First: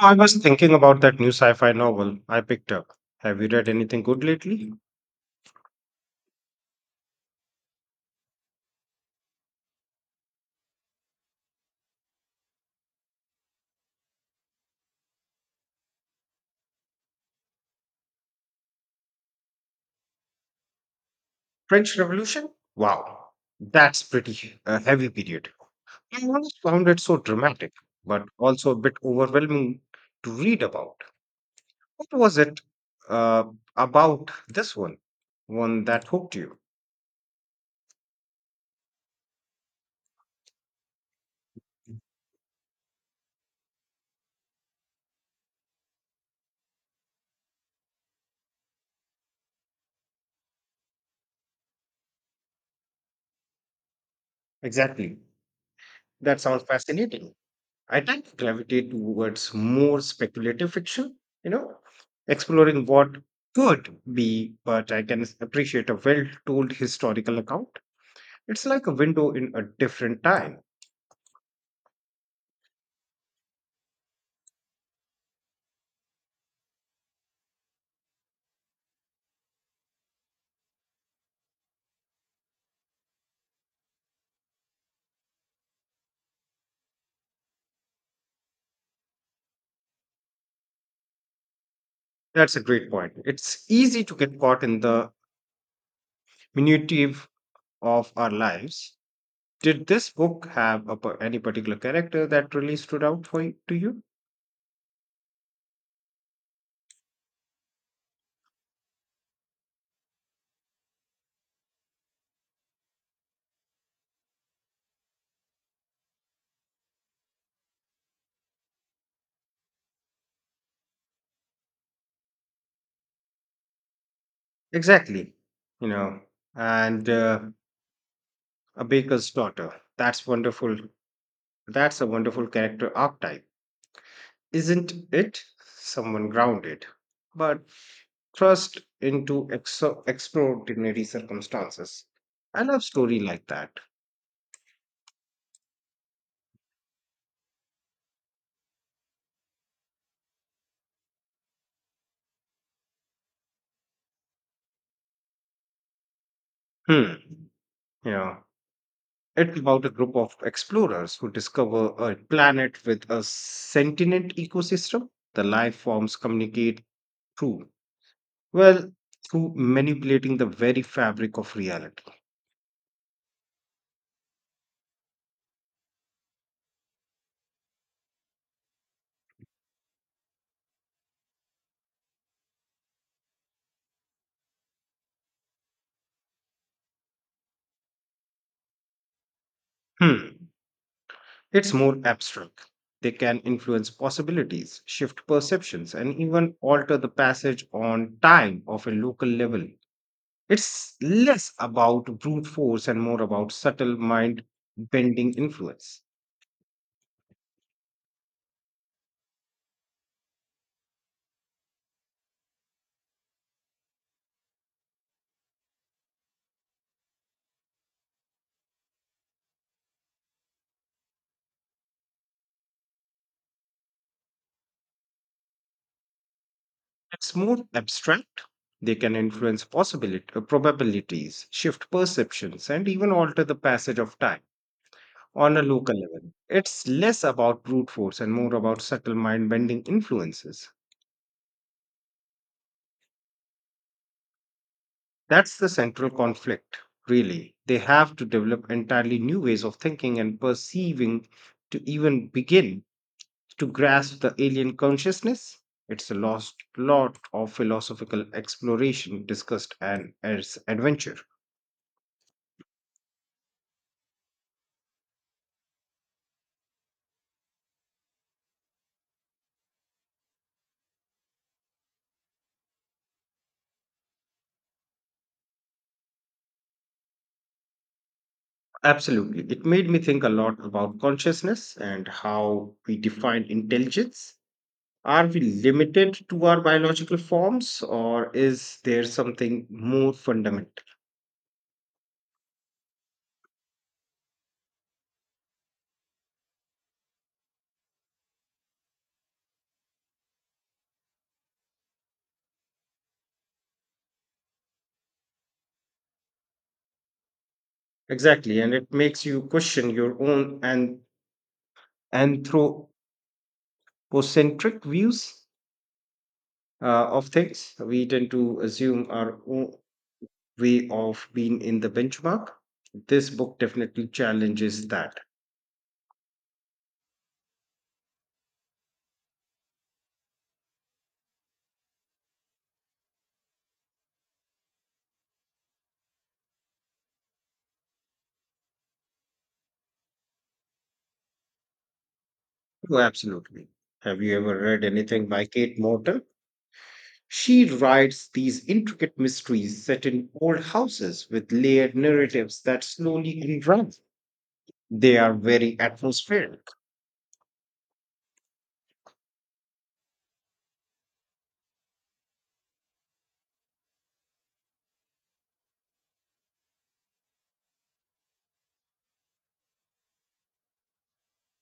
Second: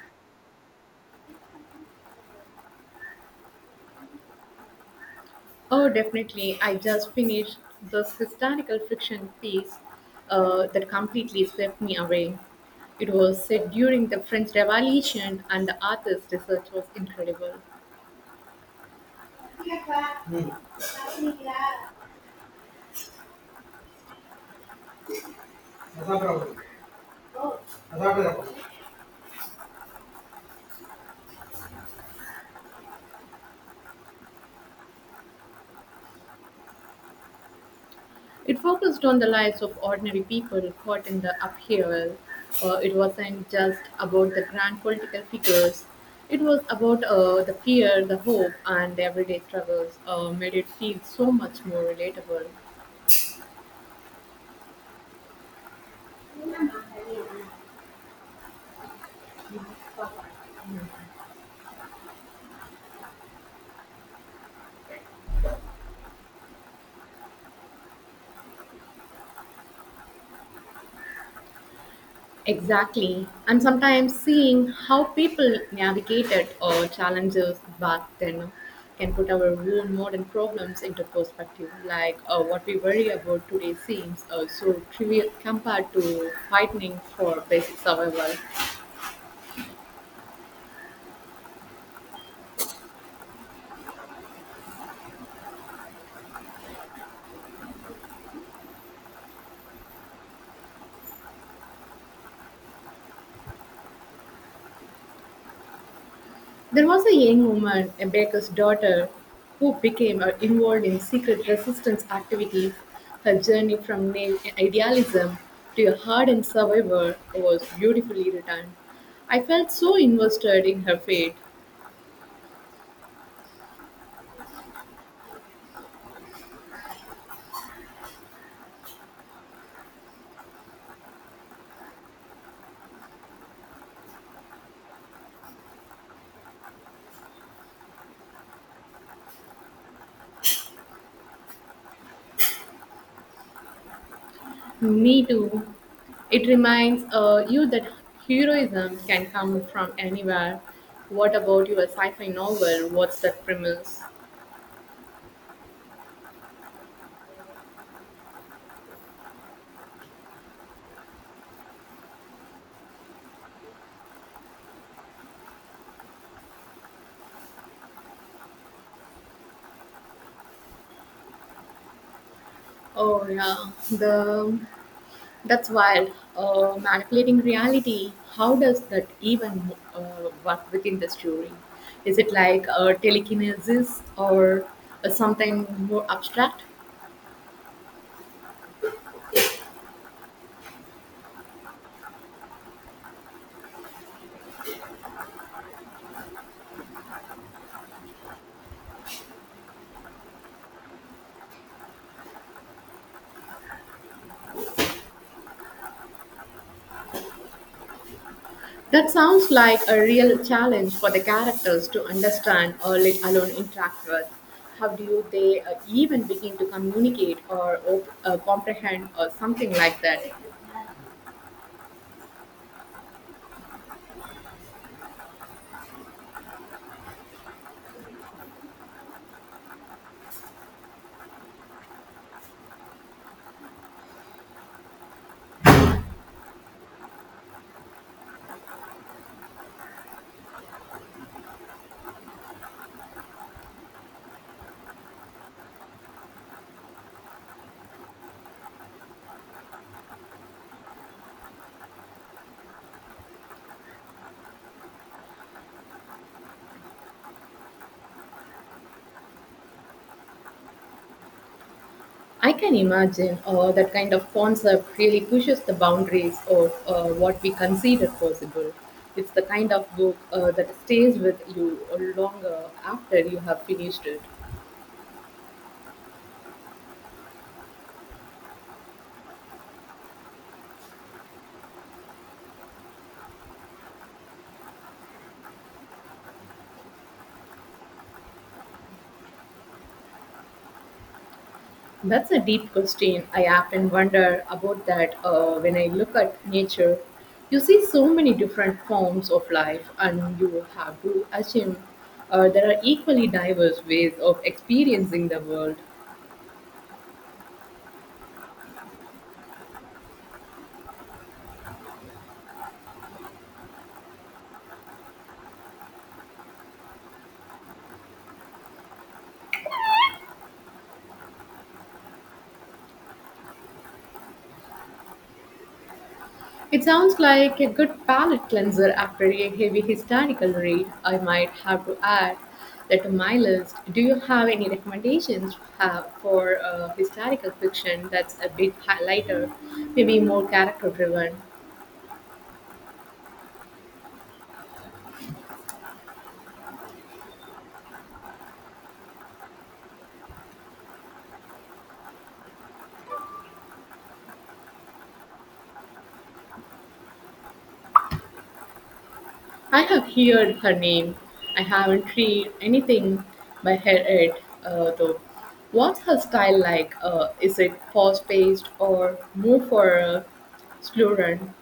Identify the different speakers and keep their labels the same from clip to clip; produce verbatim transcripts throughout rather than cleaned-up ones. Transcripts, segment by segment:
Speaker 1: I was thinking about that new sci fi novel I picked up. Have you read anything good lately?
Speaker 2: Oh, definitely. I just finished this historical fiction piece uh, that completely swept me away. It was set during the French Revolution, and the author's research was incredible.
Speaker 1: French Revolution? Wow, that's pretty uh, heavy period. I always found it so dramatic, but
Speaker 2: hmm.
Speaker 1: also a bit overwhelming to read about. What was it uh, about this one? One that hooked you?
Speaker 2: It focused on the lives of ordinary people caught in the upheaval. Uh, it wasn't just about the grand political figures. It was about, uh, the fear, the hope, and the everyday struggles. Uh, made it feel so much more relatable.
Speaker 1: Exactly. That sounds fascinating. I tend to gravitate towards more speculative fiction, you know, exploring what could be, but I can appreciate a well told historical account. It's like a window in a different time.
Speaker 2: Exactly. And sometimes seeing how people navigated, uh, challenges back then can put our own modern problems into perspective. Like, uh, what we worry about today seems, uh, so trivial compared to fighting for basic survival.
Speaker 1: That's a great point. It's easy to get caught in the minutive of our lives. Did this book have a, par- any particular character that really stood out for you, to you?
Speaker 2: There was a young woman, a baker's daughter, who became, uh, involved in secret resistance activities. Her journey from naive idealism to a hardened survivor was beautifully written. I felt so invested in her fate.
Speaker 1: Exactly. You know, and uh, A baker's daughter. That's wonderful. That's a wonderful character archetype, isn't it? Someone grounded, but thrust into exo- extraordinary circumstances. I love story like that.
Speaker 2: Me too. It reminds, uh, you that heroism can come from anywhere. What about your sci fi novel? What's that premise?
Speaker 1: Hmm. You know, it's about a group of explorers who discover a planet with a sentient ecosystem. The life forms communicate through, well, through manipulating the very fabric of reality.
Speaker 2: Oh, yeah. The That's wild. Uh, manipulating reality. How does that even, uh, work within the story? Is it like, uh, telekinesis or uh, something more abstract?
Speaker 1: Hmm. It's more abstract. They can influence possibilities, shift perceptions, and even alter the passage on time of a local level. It's less about brute force and more about subtle mind bending influence.
Speaker 2: That sounds like a real challenge for the characters to understand or let alone interact with. How do they, uh, even begin to communicate or op- uh, comprehend or something like that?
Speaker 1: It's more abstract. They can influence possibility, uh, probabilities, shift perceptions, and even alter the passage of time on a local level. It's less about brute force and more about subtle mind bending influences. That's the central conflict, really. They have to develop entirely new ways of thinking and perceiving to even begin to grasp the alien consciousness. It's a lost lot of philosophical exploration, discussed, and as adventure.
Speaker 2: I can imagine, uh, that kind of concept really pushes the boundaries of, uh, what we consider possible. It's the kind of book, uh, that stays with you longer after you have finished it.
Speaker 1: Absolutely. It made me think a lot about consciousness and how we define intelligence. Are we limited to our biological forms, or is there something more fundamental?
Speaker 2: That's a deep question. I often wonder about that, uh, when I look at nature. You see so many different forms of life, and you have to assume, uh, there are equally diverse ways of experiencing the world.
Speaker 1: Exactly, and it makes you question your own and anthropocentric views uh, of things. We tend to assume our own way of being in the benchmark. This book definitely challenges that.
Speaker 2: It sounds like a good palate cleanser after a heavy historical read. I might have to add that to my list. Do you have any recommendations have for, uh, historical fiction that's a bit hi- lighter, maybe more character driven?
Speaker 1: Oh, absolutely. Have you ever read anything by Kate Morton? She writes these intricate mysteries set in old houses with layered narratives that slowly unravel. They are very atmospheric.
Speaker 2: I have heard her name. I haven't read anything by her yet, uh, though. What's her style like? Uh, is it fast paced or more for a slow run?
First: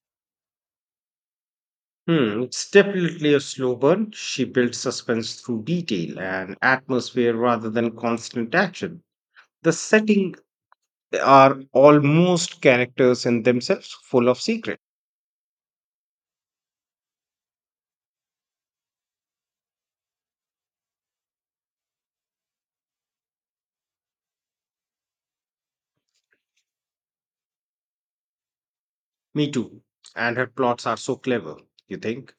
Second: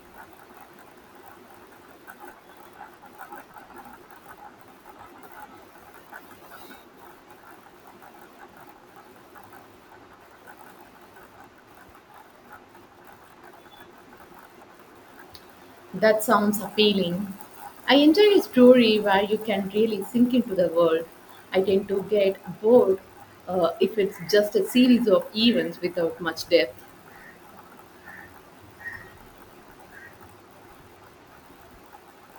Speaker 1: Hmm, it's definitely a slow burn. She builds suspense through detail and atmosphere rather than constant action. The setting are almost characters in themselves, full of secrets.
Speaker 2: That sounds appealing. I enjoy a story where you can really sink into the world. I tend to get bored, uh, if it's just a series of events without much depth.
Speaker 1: Me too. And her plots are so clever. You think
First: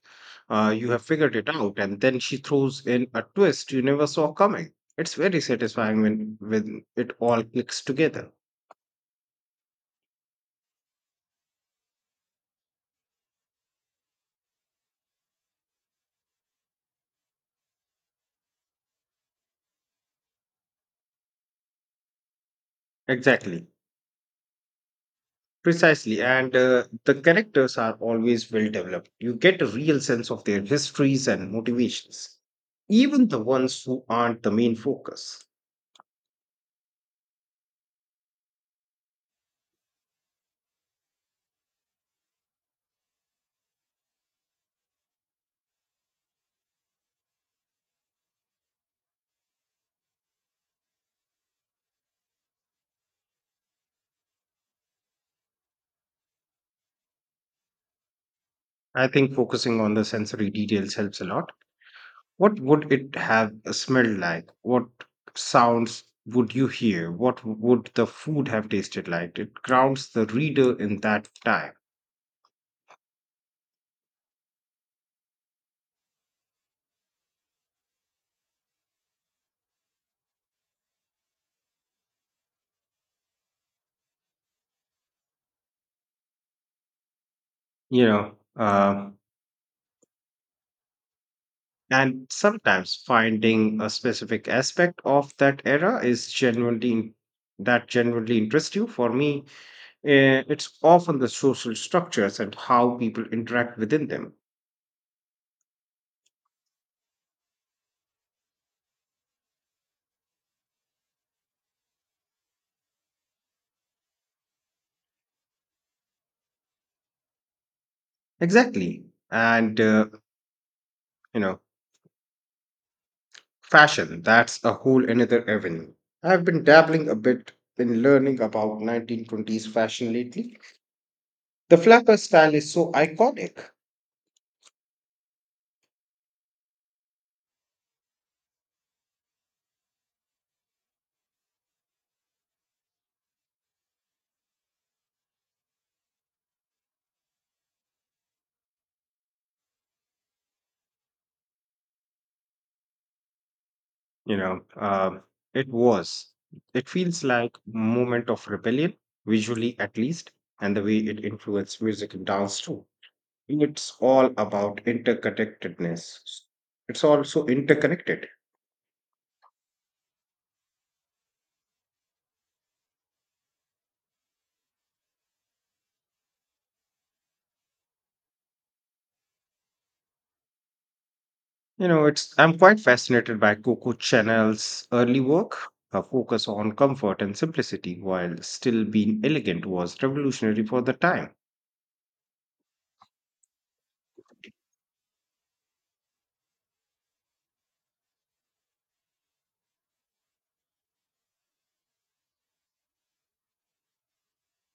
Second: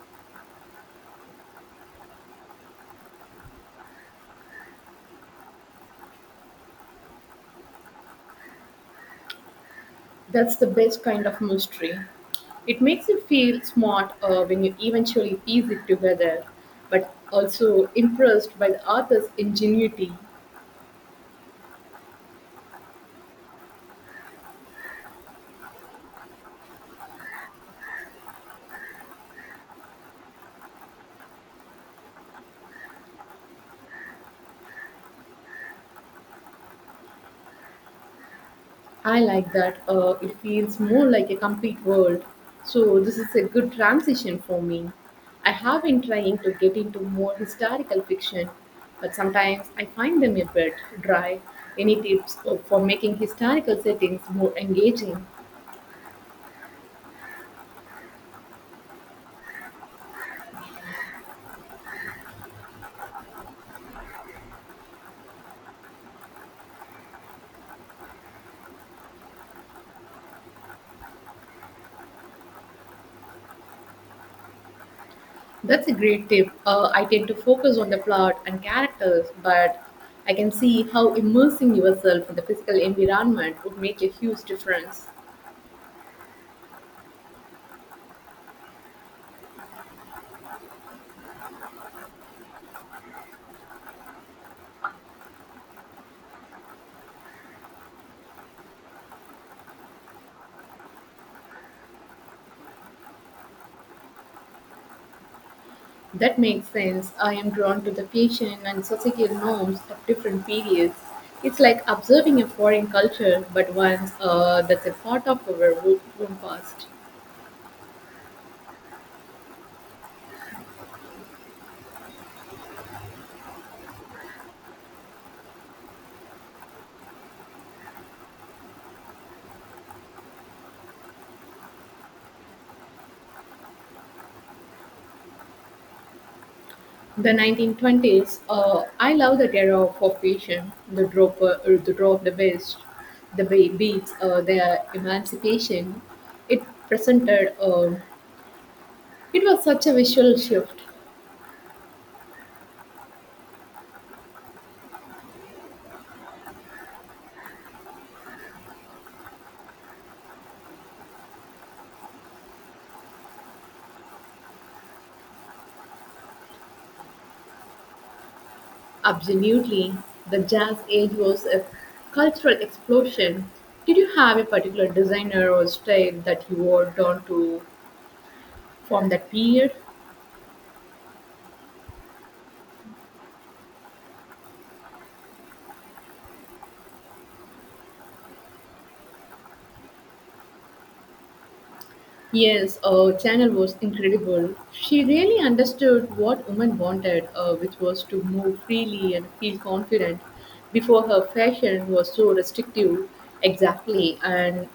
Speaker 1: uh, you have figured it out, and then she throws in a twist you never saw coming. It's very satisfying when, when it all clicks together.
Speaker 2: That's the best kind of mystery. It makes you feel smart, uh, when you eventually piece it together, but also impressed by the author's ingenuity.
Speaker 1: Exactly. Precisely. And uh, the characters are always well developed. You get a real sense of their histories and motivations, even the ones who aren't the main focus.
Speaker 2: I like that. Uh, it feels more like a complete world. So this is a good transition for me. I have been trying to get into more historical fiction, but sometimes I find them a bit dry. Any tips, uh, for making historical settings more engaging?
Speaker 1: I think focusing on the sensory details helps a lot. What would it have smelled like? What sounds would you hear? What would the food have tasted like? It grounds the reader in that time,
Speaker 2: That's a great tip. Uh, I tend to focus on the plot and characters, but I can see how immersing yourself in the physical environment would make a huge difference.
Speaker 1: you know. Uh, and sometimes finding a specific aspect of that era is genuinely that genuinely interests you. For me, eh, it's often the social structures and how people interact within them.
Speaker 2: That makes sense. I am drawn to the fashion and societal norms of different periods. It's like observing a foreign culture, but once, uh, that's a part of our wo- own past.
Speaker 1: Exactly, and uh, you know. Fashion, that's a whole another avenue. I've been dabbling a bit in learning about nineteen twenties fashion lately. The flapper style is so iconic.
Speaker 2: The nineteen twenties, uh, I love that era of of fashion, the drop, uh, the draw of the best, the be- beats, uh, the emancipation. It presented, uh, it was such a visual shift.
Speaker 1: You know, um, it was. It feels like moment of rebellion, visually at least, and the way it influenced music and dance too. It's all about interconnectedness. It's also interconnected.
Speaker 2: Absolutely. The Jazz Age was a cultural explosion. Did you have a particular designer or style that you wore down to from that period?
Speaker 1: You know, it's I'm quite fascinated by Coco Chanel's early work. Her focus on comfort and simplicity while still being elegant was revolutionary for the time.
Speaker 2: Yes, uh, Chanel was incredible. She really understood what women wanted, uh, which was to move freely and feel confident. Before her fashion was so restrictive, exactly. And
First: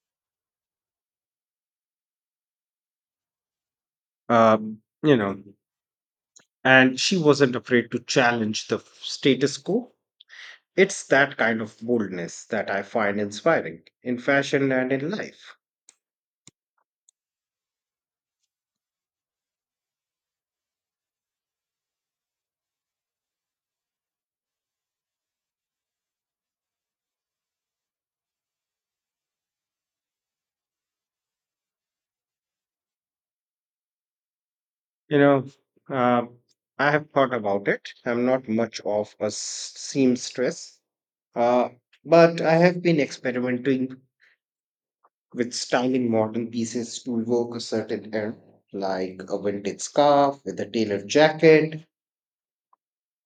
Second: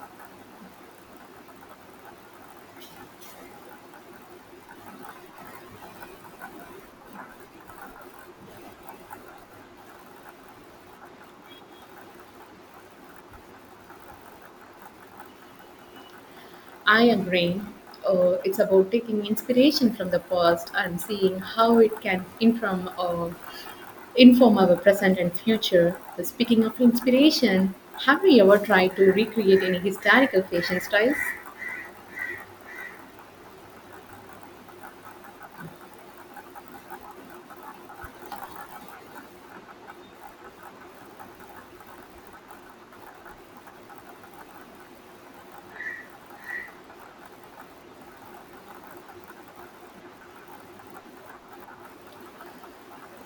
Speaker 1: Uh, you know, and she wasn't afraid to challenge the status quo. It's that kind of boldness that I find inspiring in fashion and in life.
Speaker 2: I agree. Uh, it's about taking inspiration from the past and seeing how it can inform, uh, inform our present and future. So, speaking of inspiration, have you ever tried to recreate any historical fashion styles?
Speaker 1: You know, uh, I have thought about it. I'm not much of a s- seamstress, uh, but I have been experimenting with styling modern pieces to evoke a certain era, like a vintage scarf with a tailored jacket.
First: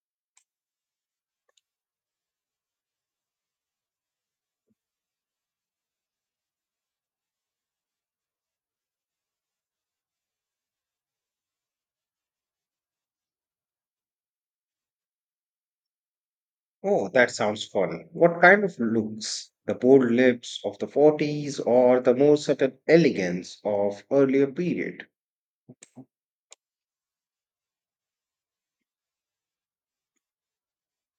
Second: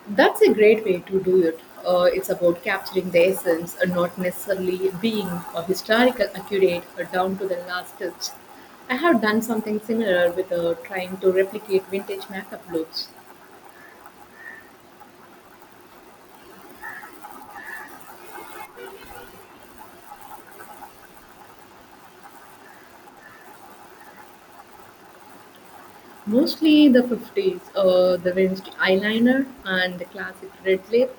Speaker 2: That's a great way to do it. Uh, it's about capturing the essence and not necessarily being a historical accurate or down to the last stitch. I have done something similar with, uh, trying to replicate vintage makeup looks,
Speaker 1: Oh, that sounds fun. What kind of looks? The bold lips of the forties or the more subtle elegance of earlier period?
Speaker 2: mostly the fifties, uh, the vintage eyeliner and the classic red lip.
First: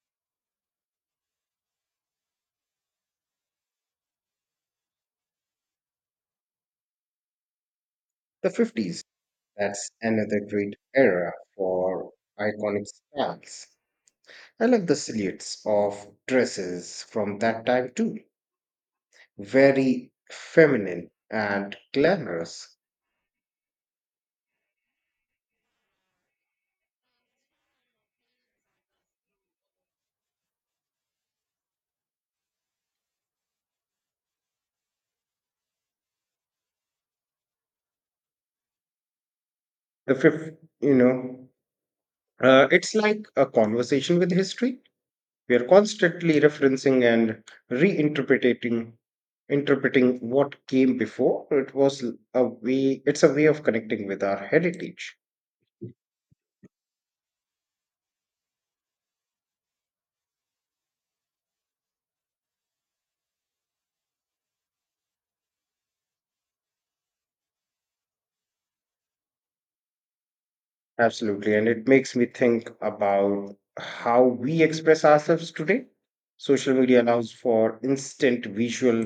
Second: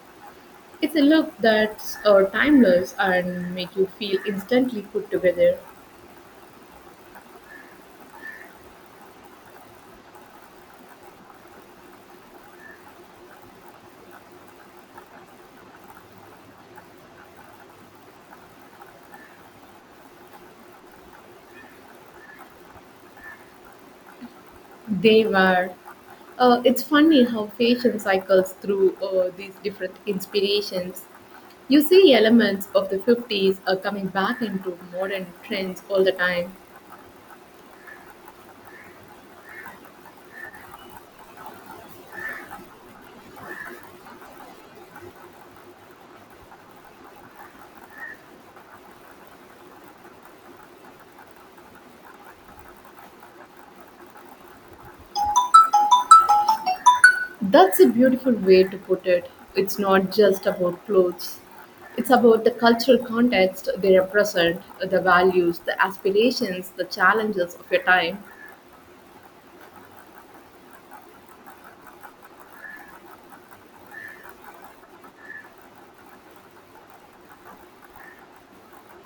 Speaker 2: It's a look that's, uh, timeless and make you feel instantly put together.
Speaker 1: The fifties. That's another great era for iconic styles. I like the silhouettes of dresses from that time too. Very feminine and glamorous.
Speaker 2: They were. Uh, it's funny how fashion cycles through, uh, these different inspirations. You see elements of the fifties are coming back into modern trends all the time.
Speaker 1: The fifth, you know, uh, it's like a conversation with history. We are constantly referencing and reinterpreting, interpreting what came before. It was a way. It's a way of connecting with our heritage.
Speaker 2: That's a beautiful way to put it. It's not just about clothes. It's about the cultural context they represent, the values, the aspirations, the challenges of your time.
Speaker 1: Absolutely. And it makes me think about how we express ourselves today. Social media allows for instant visual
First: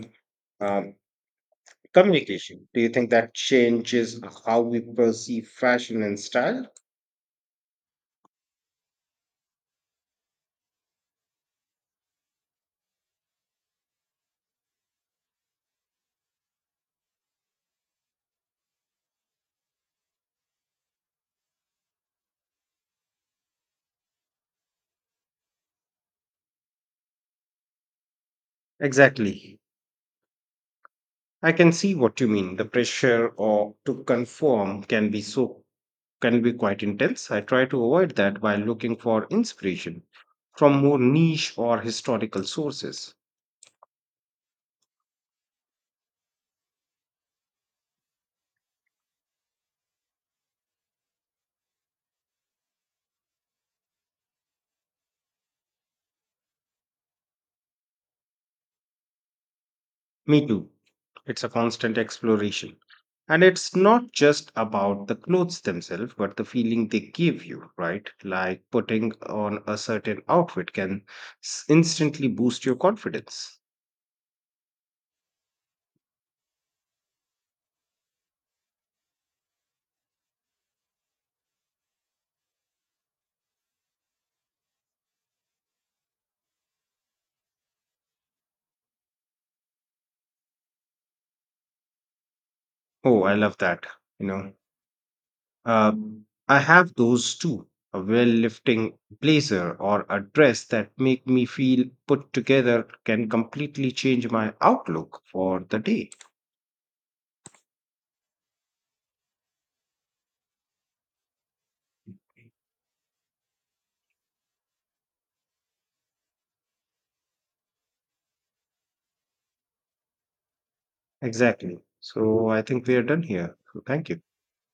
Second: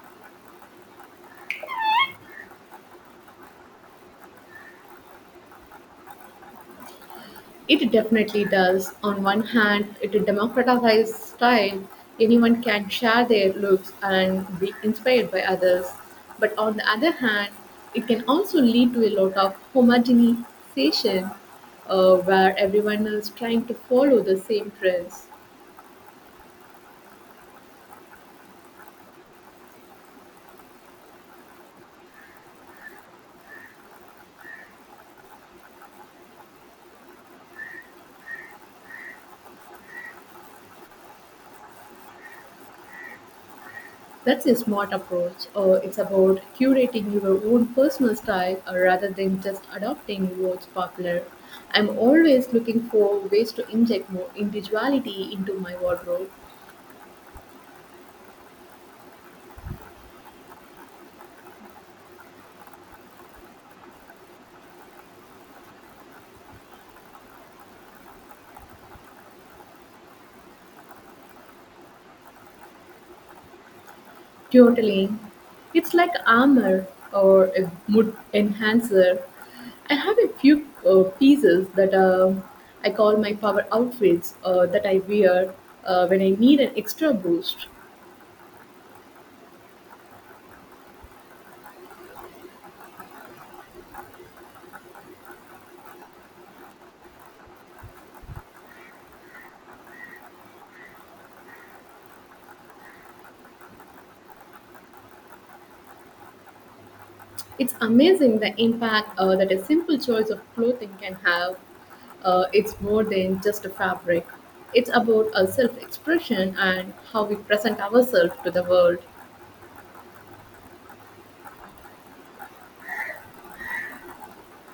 Speaker 1: um, communication. Do you think that changes how we perceive fashion and style?
Speaker 2: It definitely does. On one hand, it democratizes style. Anyone can share their looks and be inspired by others. But on the other hand, it can also lead to a lot of homogenization, uh, where everyone is trying to follow the same trends.
Speaker 1: Exactly. I can see what you mean. The pressure or to conform can be so can be quite intense. I try to avoid that by looking for inspiration from more niche or historical sources.
Speaker 2: That's a smart approach. Uh, it's about curating your own personal style, uh, rather than just adopting what's popular. I'm always looking for ways to inject more individuality into my wardrobe.
Speaker 1: Me too. It's a constant exploration. And it's not just about the clothes themselves, but the feeling they give you, right? Like putting on a certain outfit can s- instantly boost your confidence.
Speaker 2: Totally, it's like armor or a mood enhancer. I have a few uh, pieces that um I call my power outfits, uh, that I wear, uh, when I need an extra boost.
Speaker 1: Oh, I love that. You know, Um, I have those too. A well lifting blazer or a dress that make me feel put together can completely change my outlook for the day.
Speaker 2: It's amazing the impact, uh, that a simple choice of clothing can have. Uh, it's more than just a fabric, it's about a self expression and how we present ourselves to the world.
Speaker 1: Exactly. So I think we are done here. So thank you.